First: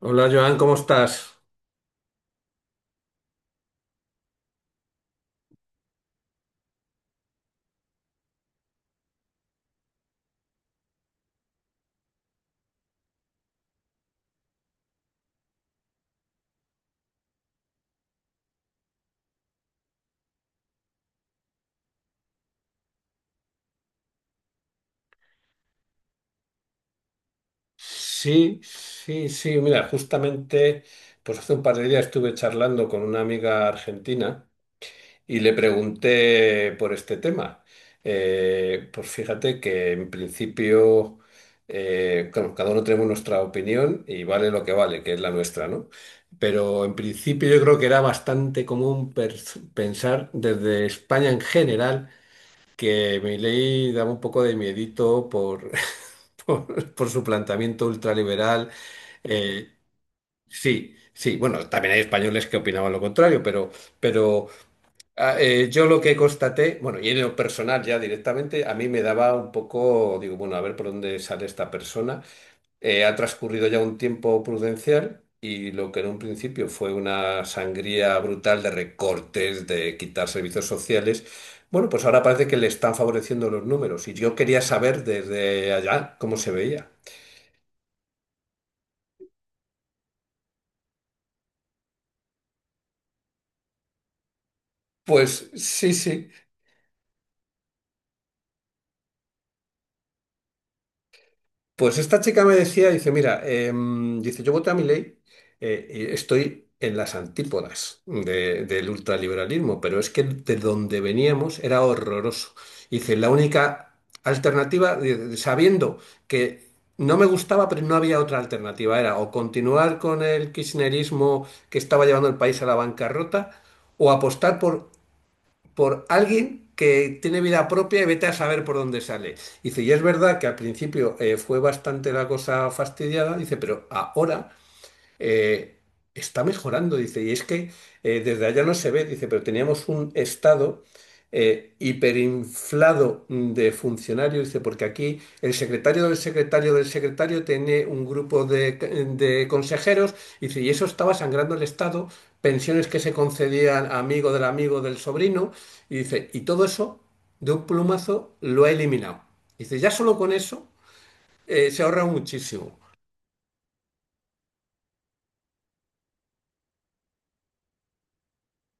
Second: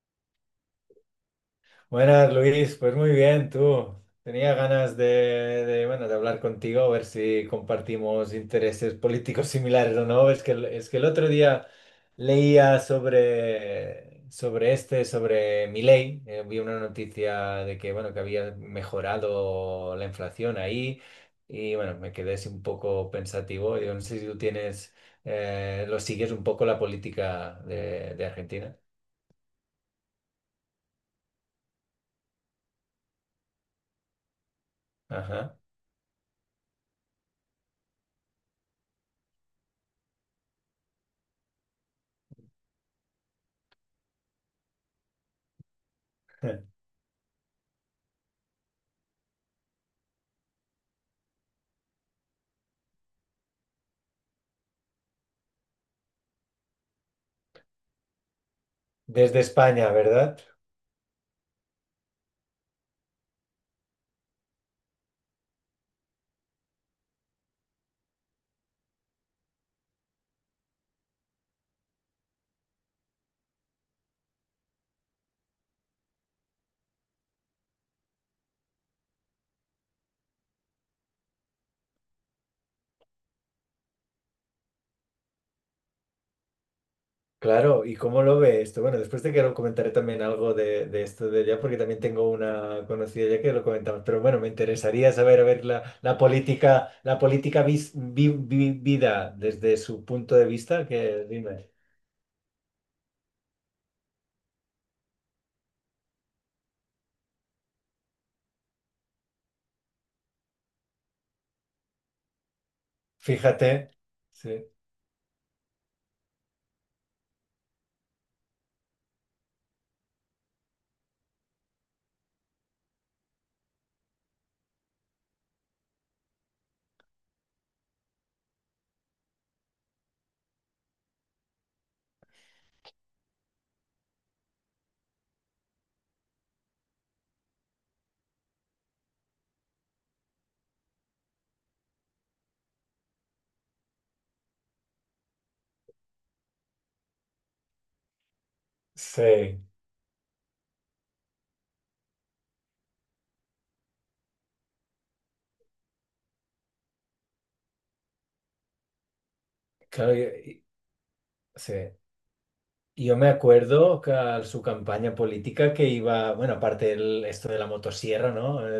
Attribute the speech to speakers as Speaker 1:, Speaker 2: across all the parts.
Speaker 1: Hola Joan, ¿cómo estás?
Speaker 2: Buenas, Luis. Pues muy bien, tú. Tenía ganas de hablar contigo, a ver si compartimos intereses políticos similares o no. Es que, es que el otro día leía sobre Milei. Vi una noticia de que, bueno, que había mejorado la inflación ahí y, bueno, me quedé así un poco pensativo. Yo no sé si tú tienes, lo sigues un poco la política de
Speaker 1: Sí,
Speaker 2: Argentina.
Speaker 1: sí, sí. Mira, justamente, pues hace un par de días estuve charlando con una amiga argentina y le
Speaker 2: Ajá.
Speaker 1: pregunté por este tema. Pues fíjate que en principio, claro, cada uno tenemos nuestra opinión y vale lo que vale, que es la nuestra, ¿no? Pero en principio yo creo que era bastante común pensar desde España en general, que Milei daba un poco de miedito por, por su planteamiento ultraliberal.
Speaker 2: Desde
Speaker 1: Eh,
Speaker 2: España, ¿verdad?
Speaker 1: sí, sí, bueno, también hay españoles que opinaban lo contrario, pero yo lo que constaté, bueno, y en lo personal ya directamente, a mí me daba un poco, digo, bueno, a ver por dónde sale esta persona. Ha transcurrido ya un tiempo prudencial y lo que en un principio fue una sangría brutal de recortes, de quitar servicios sociales, bueno, pues ahora parece que le están favoreciendo los números y yo quería saber desde allá cómo se veía.
Speaker 2: Claro, ¿y cómo lo ve esto? Bueno, después te quiero comentaré también algo de esto de allá, porque también tengo una conocida ya que lo comentamos, pero bueno, me interesaría saber, a
Speaker 1: Pues
Speaker 2: ver, la,
Speaker 1: sí,
Speaker 2: la
Speaker 1: sí.
Speaker 2: política, la política vis- vi- vi- vida desde su punto de vista, que dime,
Speaker 1: Pues esta chica me decía, dice, mira, dice, yo voté a mi ley y estoy en las antípodas del ultraliberalismo, pero es que de donde veníamos era horroroso. Dice, la
Speaker 2: fíjate,
Speaker 1: única
Speaker 2: sí,
Speaker 1: alternativa, dice, sabiendo que no me gustaba, pero no había otra alternativa, era o continuar con el kirchnerismo que estaba llevando el país a la bancarrota, o apostar por alguien que tiene vida propia y vete a saber por dónde sale. Dice, y es verdad que al principio fue bastante la cosa fastidiada, dice, pero ahora eh, está mejorando, dice, y es que desde allá no se ve, dice, pero teníamos un estado hiperinflado de funcionarios, dice, porque aquí el secretario del secretario del secretario tiene un grupo de
Speaker 2: sí,
Speaker 1: consejeros, dice, y eso estaba sangrando el estado, pensiones que se concedían a amigo del sobrino, y dice, y todo eso de un plumazo lo ha eliminado. Dice, ya
Speaker 2: claro,
Speaker 1: solo con eso
Speaker 2: sí.
Speaker 1: se ahorra muchísimo.
Speaker 2: Yo me acuerdo que su campaña política que iba, bueno, aparte el, esto de la motosierra, ¿no? El,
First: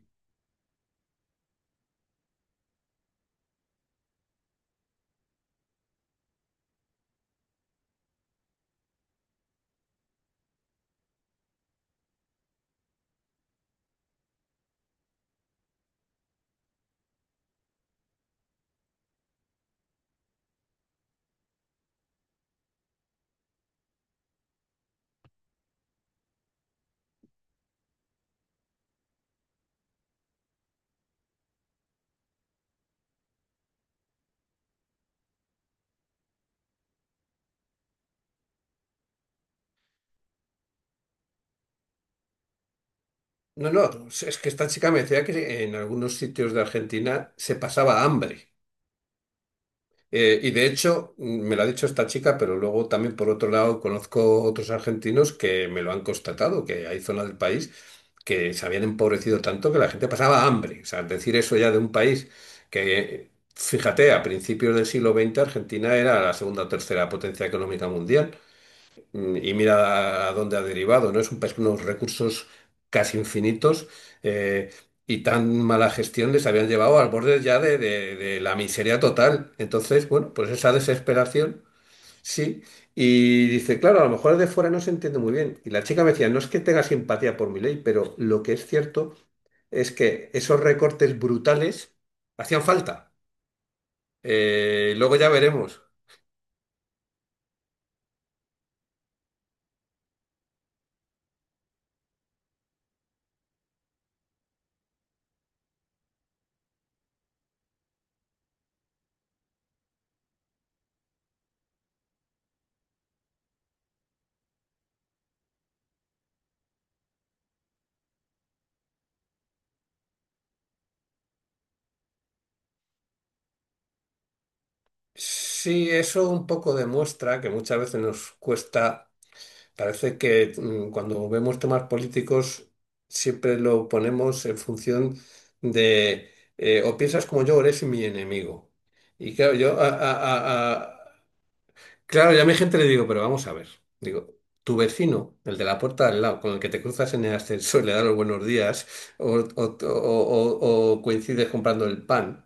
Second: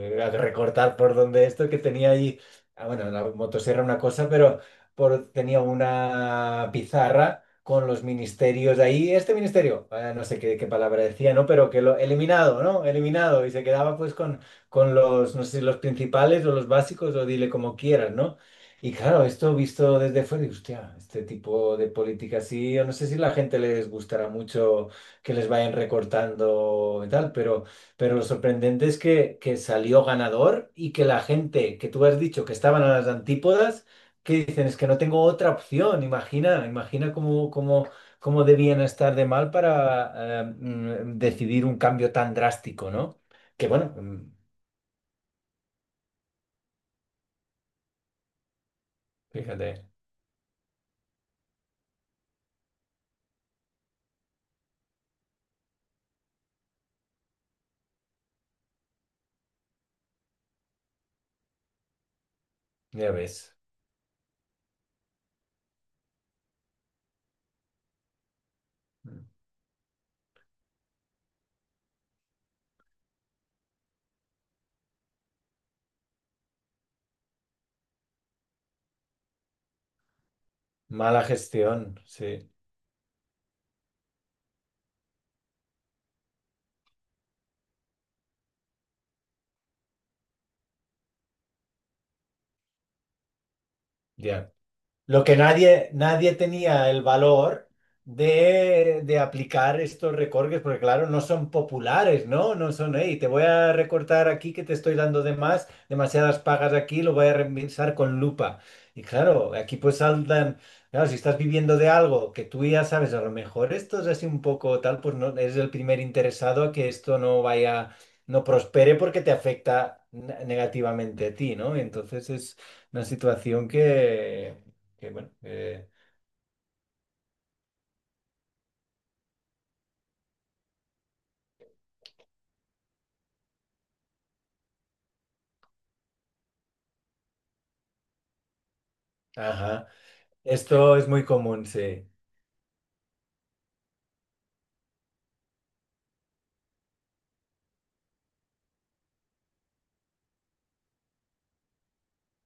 Speaker 2: el- el recortar por donde esto que tenía ahí, ah, bueno, la motosierra una cosa, pero por, tenía una pizarra con los ministerios ahí, este ministerio, no sé qué, qué palabra decía, ¿no? Pero que lo eliminado, ¿no? Eliminado y se quedaba pues con los, no sé si los principales o los básicos o dile como quieras, ¿no? Y claro, esto visto desde fuera, digo, hostia, este tipo de política sí, yo no sé si la gente les gustará mucho que les vayan recortando y tal, pero lo sorprendente es que salió ganador y que la gente que tú has dicho que estaban a las antípodas, que dicen, es que no tengo otra opción, imagina, imagina cómo, cómo, cómo debían estar de mal para decidir un cambio tan drástico, ¿no? Que
Speaker 1: No,
Speaker 2: bueno,
Speaker 1: no, es que esta chica me decía que en algunos sitios de Argentina se pasaba hambre.
Speaker 2: fíjate,
Speaker 1: Y de hecho, me lo ha dicho esta chica, pero luego también por otro lado conozco otros argentinos que me lo han constatado, que hay zonas del país que se habían empobrecido tanto que la gente pasaba hambre. O sea, decir eso ya de un país
Speaker 2: ya
Speaker 1: que,
Speaker 2: ves,
Speaker 1: fíjate, a principios del siglo XX Argentina era la segunda o tercera potencia económica mundial. Y mira a dónde ha derivado, ¿no? Es un país con unos recursos casi infinitos eh, y tan mala gestión les habían llevado al borde ya de, de la miseria total. Entonces, bueno, pues esa
Speaker 2: mala
Speaker 1: desesperación,
Speaker 2: gestión, sí.
Speaker 1: sí. Y dice, claro, a lo mejor de fuera no se entiende muy bien. Y la chica me decía, no es que tenga simpatía por mi ley, pero lo que es cierto es que esos recortes brutales hacían falta.
Speaker 2: Ya.
Speaker 1: Luego
Speaker 2: Lo
Speaker 1: ya
Speaker 2: que
Speaker 1: veremos.
Speaker 2: nadie, nadie tenía el valor de aplicar estos recortes, porque claro, no son populares, ¿no? No son, hey, te voy a recortar aquí que te estoy dando de más, demasiadas pagas aquí, lo voy a revisar con lupa. Y claro, aquí pues saltan, claro, si estás viviendo de algo que tú ya sabes, a lo mejor esto es así un poco tal, pues no, eres el primer interesado a que esto no vaya, no prospere porque te afecta negativamente a ti, ¿no? Entonces es una situación que bueno,
Speaker 1: Sí, eso un poco demuestra que muchas veces nos cuesta. Parece que cuando vemos temas políticos siempre lo ponemos en función de o piensas como yo o eres mi enemigo. Y claro, yo
Speaker 2: ajá. Esto
Speaker 1: a-
Speaker 2: es muy común, sí,
Speaker 1: claro, ya a mi gente le digo, pero vamos a ver. Digo, tu vecino, el de la puerta de al lado, con el que te cruzas en el ascensor, le das los buenos días, o coincides comprando el pan.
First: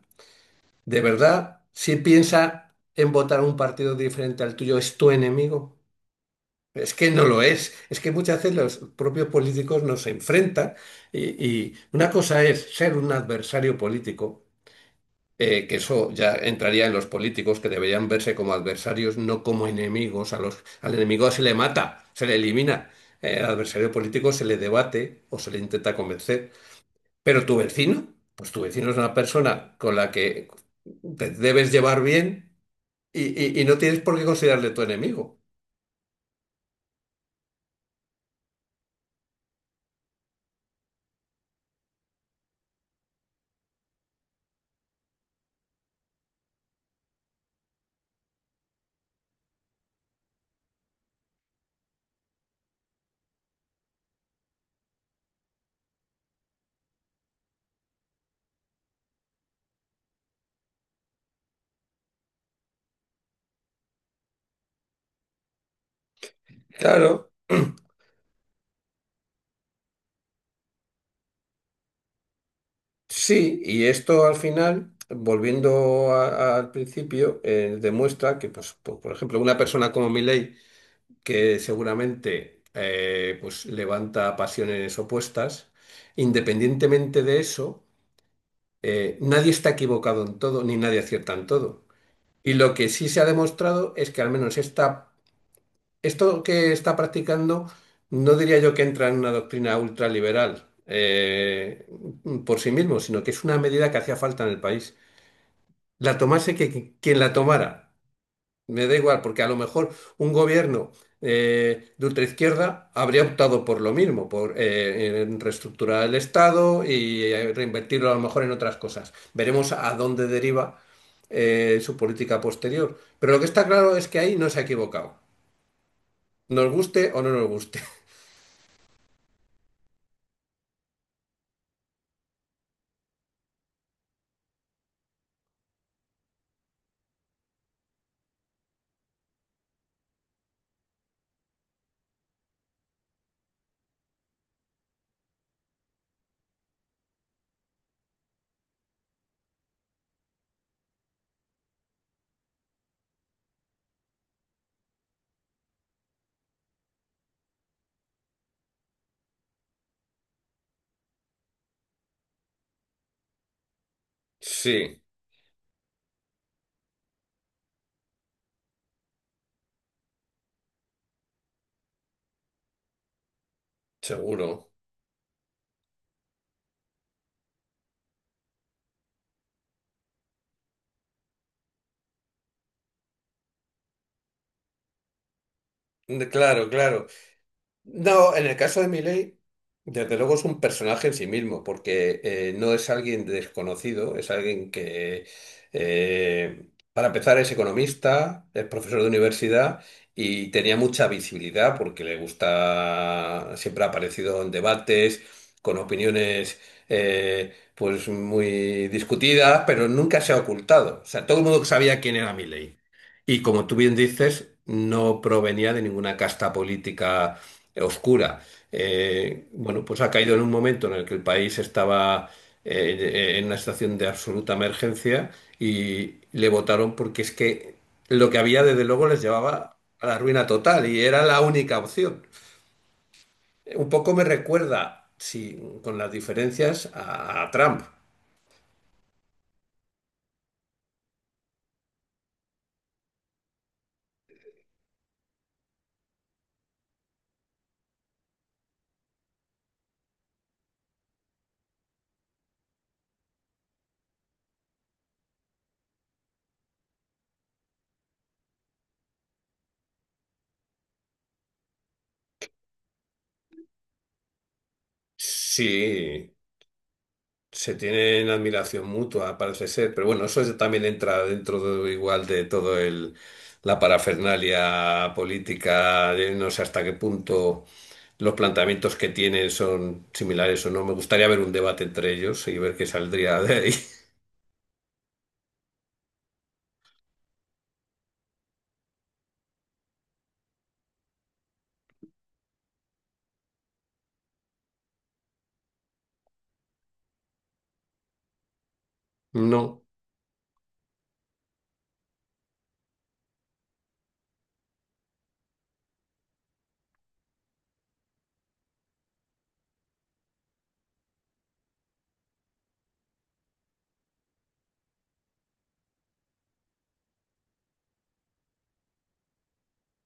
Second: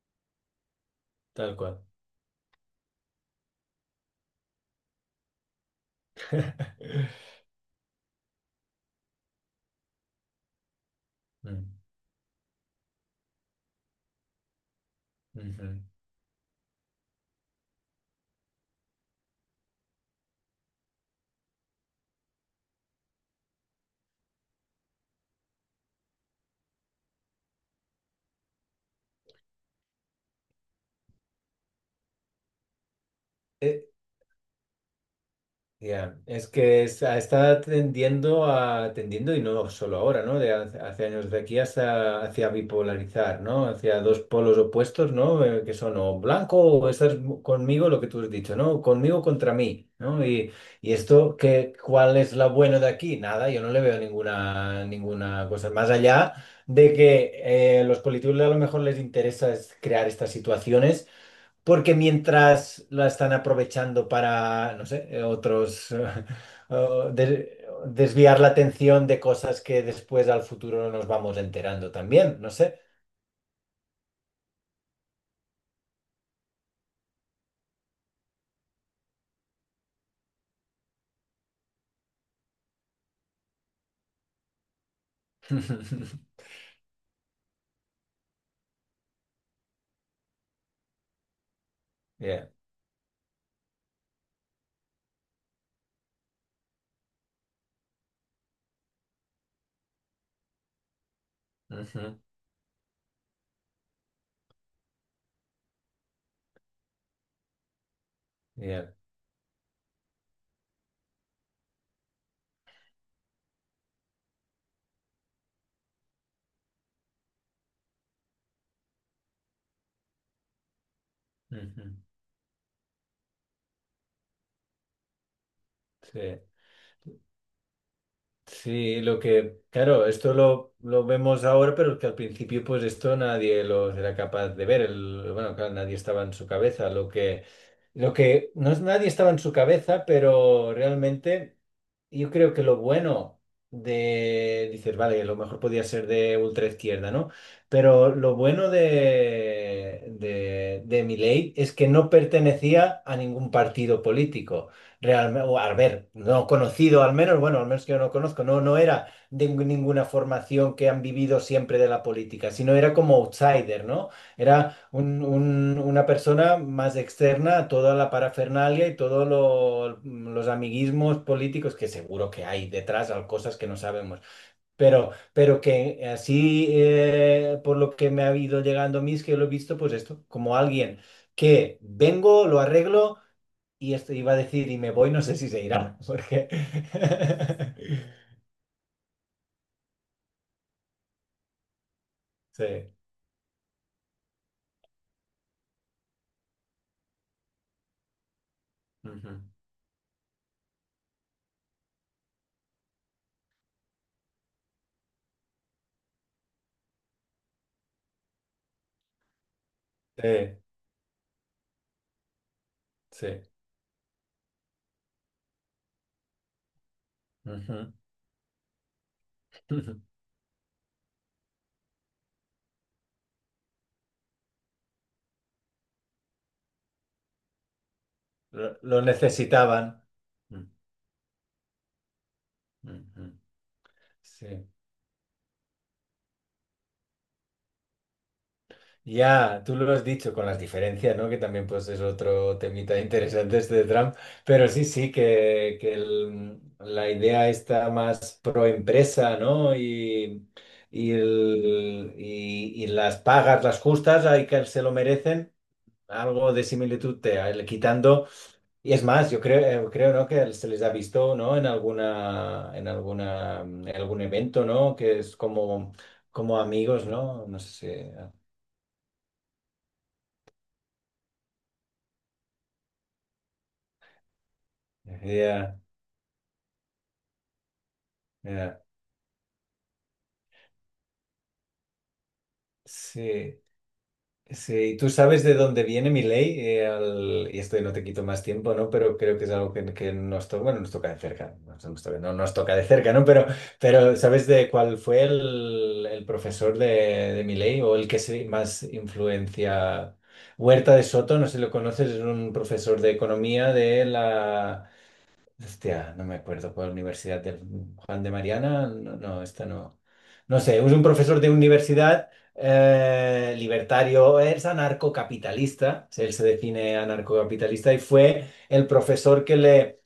Speaker 1: ¿De
Speaker 2: tal
Speaker 1: verdad,
Speaker 2: cual.
Speaker 1: si piensa en votar un partido diferente al tuyo, es tu enemigo? Es que no lo es. Es que muchas veces los propios políticos nos enfrentan y,
Speaker 2: Mm,
Speaker 1: y una cosa es ser un adversario político,
Speaker 2: ujú.
Speaker 1: que eso ya entraría en los políticos que deberían verse como adversarios, no como enemigos. A los, al enemigo se le mata, se le elimina. Al adversario político se le debate o se le intenta convencer. Pero tu vecino, pues tu vecino es una persona con la que te debes llevar bien y, y no
Speaker 2: E-
Speaker 1: tienes por qué considerarle tu enemigo.
Speaker 2: Ya. Es que está, está tendiendo a, tendiendo, y no solo ahora, ¿no? De hace, hace años de aquí hasta hacia bipolarizar, ¿no? Hacia dos polos opuestos, ¿no? Que son o blanco o estás conmigo, lo que tú has dicho, ¿no? Conmigo contra mí, ¿no? Y esto, ¿qué, cuál es lo bueno de aquí? Nada, yo no le veo ninguna, ninguna cosa. Más allá de que los políticos a lo mejor les interesa es crear estas situaciones porque mientras la están aprovechando para, no sé, otros, o
Speaker 1: Claro.
Speaker 2: desviar la atención de cosas que después al futuro no nos vamos enterando también, no sé.
Speaker 1: Sí, y esto al final, volviendo al principio, demuestra que, pues, por ejemplo, una persona como Milei, que seguramente pues, levanta pasiones opuestas, independientemente de eso, nadie está equivocado en todo, ni nadie acierta en todo.
Speaker 2: Yeah.
Speaker 1: Y lo que sí se ha demostrado es que al menos esta, esto que está practicando, no diría yo que entra en una doctrina ultraliberal
Speaker 2: Ujú.
Speaker 1: por sí mismo, sino que es una medida que hacía falta en el país. La tomase que, quien la tomara. Me
Speaker 2: Yeah.
Speaker 1: da igual, porque a lo mejor un gobierno de ultraizquierda habría optado por lo mismo, por en reestructurar el Estado y reinvertirlo a lo mejor en otras cosas. Veremos a dónde deriva
Speaker 2: Ujú.
Speaker 1: su política posterior. Pero lo que está claro es que ahí no se ha equivocado.
Speaker 2: Sí.
Speaker 1: Nos guste o no nos guste.
Speaker 2: Sí, lo que, claro, esto lo vemos ahora, pero que al principio pues esto nadie lo era capaz de ver. Bueno, claro, nadie estaba en su cabeza. Lo que no es nadie estaba en su cabeza, pero realmente yo creo que lo bueno dices, vale, lo mejor podía ser de ultraizquierda, ¿no? Pero lo bueno de Milei es que no pertenecía a ningún partido político. Realmente, o al ver, no conocido al menos, bueno, al menos que yo no conozco, no, no era de ninguna formación que han vivido siempre de la política, sino era como outsider, ¿no? Era
Speaker 1: Sí,
Speaker 2: una persona más externa a toda la parafernalia y todos los amiguismos políticos que seguro que hay detrás, cosas que no sabemos,
Speaker 1: seguro.
Speaker 2: pero que así, por lo que me ha ido llegando a mí, es que lo he visto, pues esto, como alguien que vengo, lo arreglo. Y esto iba a decir, y me voy, no sé si se irá, porque...
Speaker 1: Claro, claro. No, en el caso de Milei, desde luego es un personaje en sí mismo, porque
Speaker 2: Sí,
Speaker 1: no es alguien desconocido, es alguien que, para empezar, es economista, es profesor de
Speaker 2: ujú,
Speaker 1: universidad y tenía mucha visibilidad porque le gusta, siempre ha aparecido en debates, con opiniones pues muy discutidas, pero nunca se ha
Speaker 2: sí,
Speaker 1: ocultado. O sea, todo el mundo sabía quién era Milei. Y
Speaker 2: sí.
Speaker 1: como tú bien dices, no provenía de ninguna casta política
Speaker 2: Ujú.
Speaker 1: oscura. Bueno, pues ha caído en un momento en el que el país estaba en una situación de absoluta emergencia y le votaron porque es que lo que había desde
Speaker 2: Lo
Speaker 1: luego les llevaba
Speaker 2: necesitaban.
Speaker 1: a la ruina
Speaker 2: Mm,
Speaker 1: total y era la única opción.
Speaker 2: ujú,
Speaker 1: Un poco me
Speaker 2: sí.
Speaker 1: recuerda, sí, con las diferencias a Trump.
Speaker 2: Ya, tú lo has dicho con las diferencias, ¿no? Que también pues es otro temita interesante este de Trump, pero sí, sí, que la idea está más pro empresa, ¿no? Y, y las pagas, las justas, hay que se lo merecen. Algo de similitud quitando, y es más yo creo creo no que se les ha visto no en alguna en alguna en algún evento no que es como
Speaker 1: Sí.
Speaker 2: como amigos no no
Speaker 1: Se
Speaker 2: sé
Speaker 1: tienen admiración mutua, parece ser, pero bueno, eso es- también entra dentro de- igual de todo el la parafernalia
Speaker 2: yeah,
Speaker 1: política, de no sé hasta qué punto los
Speaker 2: yeah,
Speaker 1: planteamientos que tienen son similares o no. Me gustaría ver un debate entre ellos y ver qué saldría de
Speaker 2: sí.
Speaker 1: ahí.
Speaker 2: Sí, tú sabes de dónde viene mi ley, y esto no te quito más tiempo, ¿no? Pero creo que es algo que nos toca, bueno, nos toca de cerca, no nos toca de cerca, ¿no? Pero ¿sabes de cuál fue el profesor de mi ley o el que se más
Speaker 1: No,
Speaker 2: influencia? Huerta de Soto, no sé si lo conoces, es un profesor de economía de la... Hostia, no me acuerdo cuál universidad del Juan de Mariana. No, no, esta no. No sé, es un profesor de universidad libertario, es anarcocapitalista, él se define anarcocapitalista y fue el profesor que le,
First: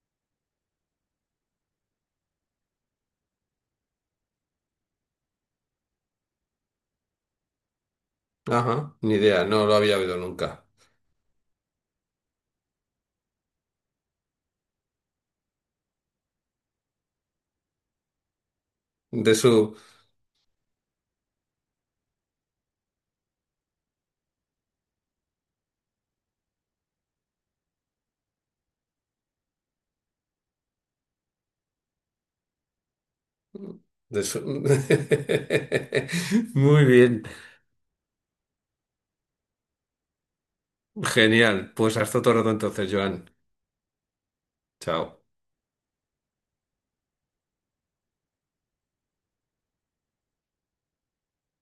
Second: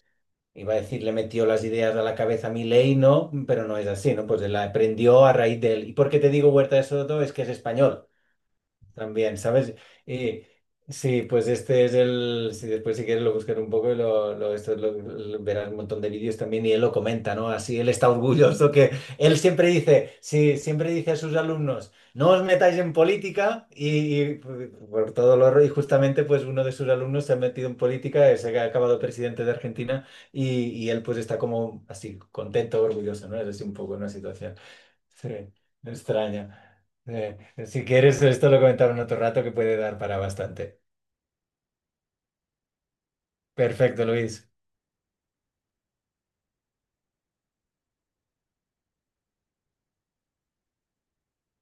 Speaker 2: iba a decir, le metió las ideas a la cabeza a Milei, ¿no? Pero no es así, ¿no? Pues él la aprendió a raíz de él. ¿Y por qué te digo Huerta de Soto? Es que es español.
Speaker 1: ajá, ni
Speaker 2: También,
Speaker 1: idea, no lo
Speaker 2: ¿sabes?
Speaker 1: había oído
Speaker 2: Y
Speaker 1: nunca.
Speaker 2: sí, pues este es el. Si después, si quieres, lo buscar un poco y lo, esto verás un montón de vídeos también. Y él lo comenta, ¿no? Así él está orgulloso que
Speaker 1: De
Speaker 2: él siempre
Speaker 1: su,
Speaker 2: dice, sí, siempre dice a sus alumnos, no os metáis en política. Y por todo lo. Y justamente, pues uno de sus alumnos se ha metido en política, se ha acabado presidente de Argentina. Y él, pues está como así, contento, orgulloso, ¿no? Es así un poco una
Speaker 1: de su...
Speaker 2: situación. Sí, me extraña.
Speaker 1: Muy bien,
Speaker 2: Si quieres, esto lo comentamos en otro rato que puede dar para bastante.
Speaker 1: genial. Pues hasta otro rato entonces, Joan.
Speaker 2: Perfecto, Luis.
Speaker 1: Chao.